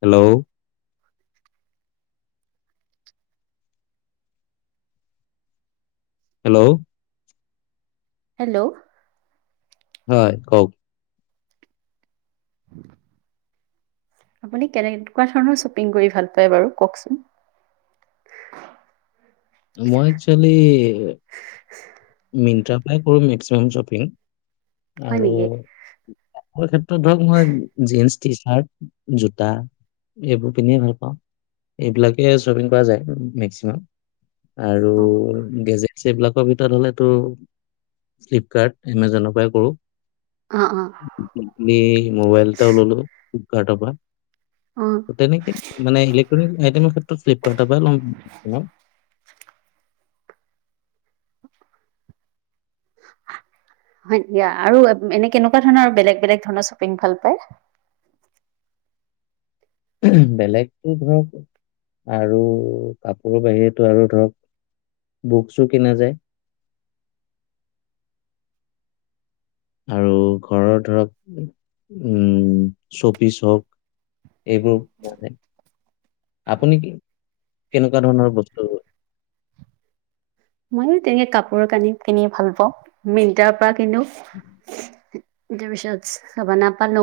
Hello [unintelligible] hello hello হয় কওক আপুনি কেনেকুৱা ধৰণৰ শ্বপিং কৰি ভাল পায় বাৰু কওকচোন মই একচোৱালি মিন্ত্ৰা পাই কৰোঁ মেক্সিমাম শ্বপিং হয় আৰু নেকি? ক্ষেত্ৰত ধৰক মই জন্ টি চাৰ্ট জোতা এইবোৰ পিন্ধিয়ে ভাল পাওঁ এইবিলাকেই শ্বপিং কৰা যায় মেক্সিমাম আৰু অঁ গেজেট সেইবিলাকৰ ভিতৰত হ'লে ফ্লিপকাৰ্ট এমজনৰ পৰাই কৰোঁ অঁ অঁ ম মবাইলটা ললো [unintelligible] অঁ ত তেনেকে মানে ইলেক্ট্ৰনিক আইটেমৰ ক্ষেত্ৰত ফ্লিপকাৰ্টৰ পৰা লম হয় দিয়া আৰু এনে কেনেকুৱা ধৰণৰ বেলেগ বেলেগ ধৰণৰ শ্বপিং ভাল পায় বেলেগ ধৰক আৰু কাপোৰৰ বাহিৰেতো আৰু ধৰক বুকচো কিনা যায় আৰু ঘৰৰ ধৰক উম চপিছ হওক এইবোৰ আপুনি কি কেনেকুৱা ধৰণৰ বস্তু মইো তেনেকে কাপোৰ কানি কিনি ভাল পাও মিন্ত্ৰাৰ পৰা কোনো তাৰ পিছত চাব না পালো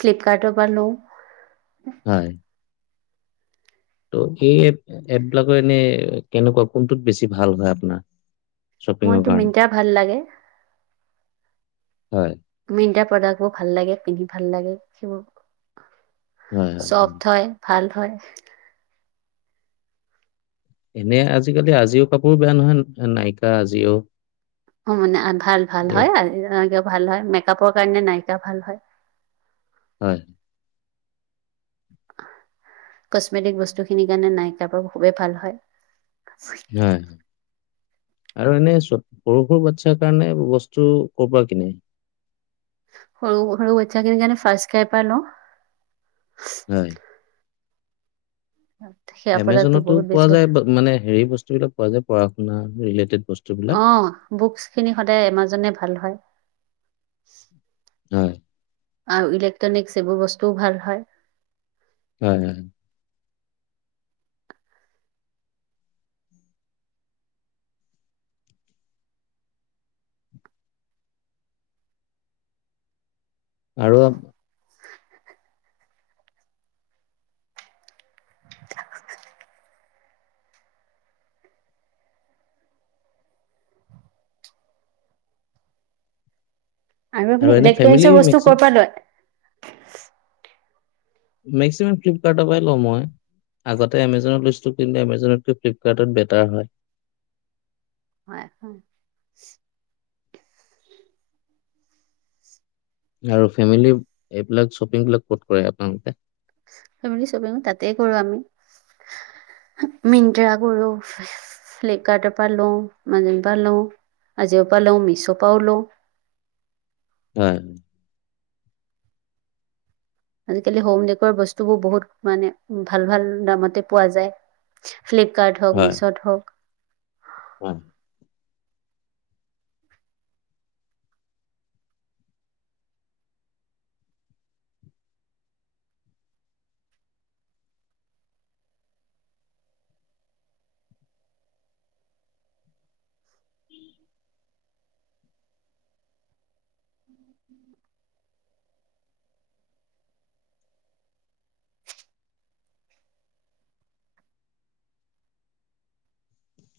ফ্লিপকাৰ্টো পালো হয়, ত' এই এপবিলাকত এনে কেনেকুৱা কোনটোত বেছি ভাল হয় আপোনাৰ শ্বপিঙৰ মোৰটো কাৰণে? মিন্ত্ৰা ভাল লাগে হয় মিন্ত্ৰাৰ প্ৰডাক্ট বোৰ ভাল লাগে পিন্ধি ভাল লাগে সেইবোৰ হয়, হয়, চফট হয় ভাল হয় এনে আজিকালি আজিও কাপোৰ বেয়া নহয় নাইিকা আজিও অঁ মানে ভাল ভাল হয় আৰু ভাল হয় মেকপৰ কাৰণে নায়িকা ভাল হয় হয় কচমিটিক বস্তুখিনিৰ কাৰণে নাইকাৰ খুবেই ভাল হয় হয় আৰু এনে পুৰুষৰ বাচ্ছাৰ কাৰণে বস্তু ক'ৰ পৰা কিনে সৰু সৰু বাটচাখিনিৰ কাৰনে ফাৰ্ষ্টস্কাইৰ পৰা লওঁ হয় সেয়া প্ৰডাক্টটো এমেজনতো বহুত বেছি পোৱা ভাল যায় মানে হেৰি বস্তু বিলাক পোৱা যায় পঢ শু ন ৰিলেটেড বস্তুবিলাক। অঁ বুকচ খিনি সদায় এমাজনে ভাল হয় [unintelligible] হয় আৰু ইলেক্ট্ৰনিকছ এইবোৰ বস্তুও ভাল হয় উ হ আৰু আৰু আপুনি এনে ফেমিলি ইলেকট্ৰনিকছ বস্তু মেক্সি ক'ৰ পৰা লয় [unintelligible] মেক্সিমাম ফ্লিপকাৰ্টৰ পৰাই লওঁ মই আগতে এমেজনৰ লিষ্টটো কিনিলে এমেজনতকৈ ফ্লিপকাৰ্টত বেটাৰ হয় হ [inaudible] আৰু ফেমিলি এইবিলাক শ্বপিংবিলাক ক'ত কৰে আপোনালোকে ফেম স্কপিং তাতে কৰো আমি মিট্ৰা কৰো ফ্লিপকাৰ্টৰ পৰা লওঁ মাজ পৰা লওঁ আজিও পৰা লওঁ মিছ' পৰাও লওঁ হয় আজিকালি হোম ডেকৰ বস্তুবোৰ বহুত মানে ভাল ভাল দামতে পোৱা যায় ফ্লিপকাৰ্ট হওক মিছ'ত হওক অঁ।